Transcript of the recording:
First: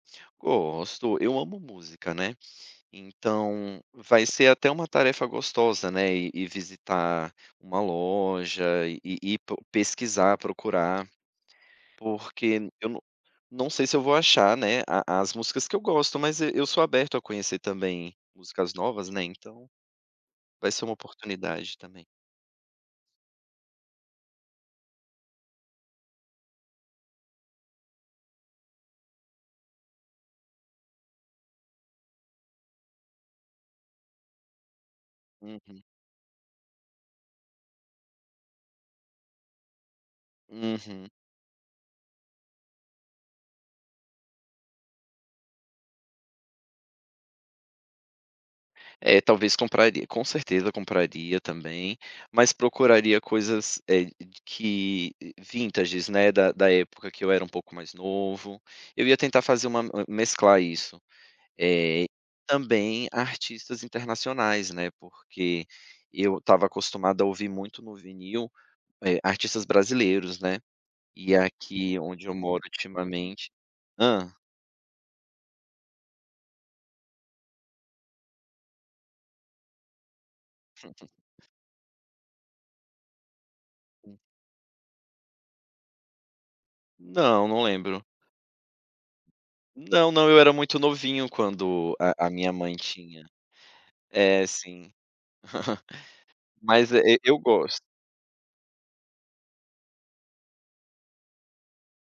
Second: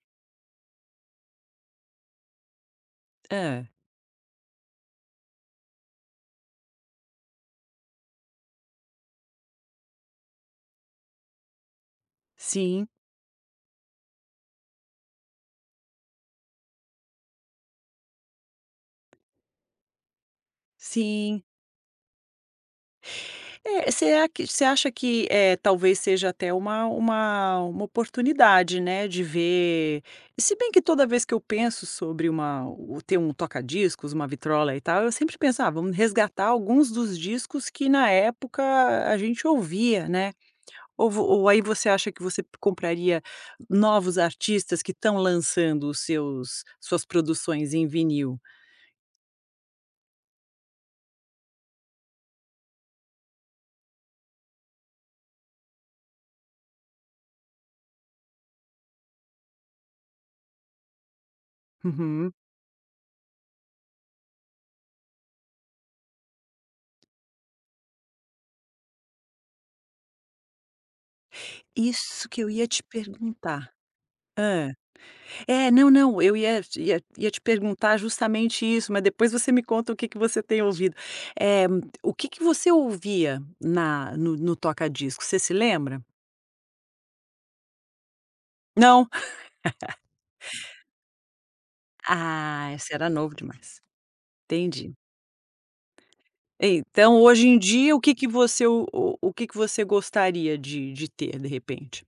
Gosto, eu amo música, né. Hã. Então, vai ser até uma tarefa gostosa, né, ir ir visitar uma loja e ir ir pro pesquisar, procurar. Porque n Sim. eu não não sei se eu vou achar, né, a as músicas que eu gosto, mas e eu sou aberto a conhecer também músicas novas, né, então vai ser uma Sim. oportunidade também. É, será que você acha que, eh, talvez, seja até uma uma uma oportunidade, né, de ver e se bem que toda vez que eu penso sobre uma ou ter um toca discos, uma vitrola e tal, eu sempre penso: "Ah, Uhum. vamos resgatar alguns dos discos que na época a gente ouvia, né". Ou Uhum. vo ou aí você acha que você compraria novos artistas que estão lançando os seus suas produções em vinil? É, talvez compraria. Com certeza compraria também, mas procuraria coisas eh, de que eh, vintages, né, da da época que eu era um pouco mais novo. Eu ia tentar fazer uma m mesclar isso, eh, e Uhum. também artistas internacionais, né, porque eu estava acostumada a ouvir muito no vinil, eh, artistas brasileiros, né, e aqui onde Isso eu que eu moro ia te ultimamente perguntar. Hã. Hã. É, não, não, eu ia te ia ia te perguntar justamente isso, mas depois você me conta o que que você tem ouvido. Uhum. Eh o que que você ouvia na Hum. no no toca disco, você se lembra? Não, não lembro. Não. Não, não, eu era muito novinho quando a a minha Ah, mãe esse era tinha. novo demais. É, sim. Entendi. Mas é, Então e eu hoje em gosto. dia o que que você o o o que que você gostaria de de ter de repente?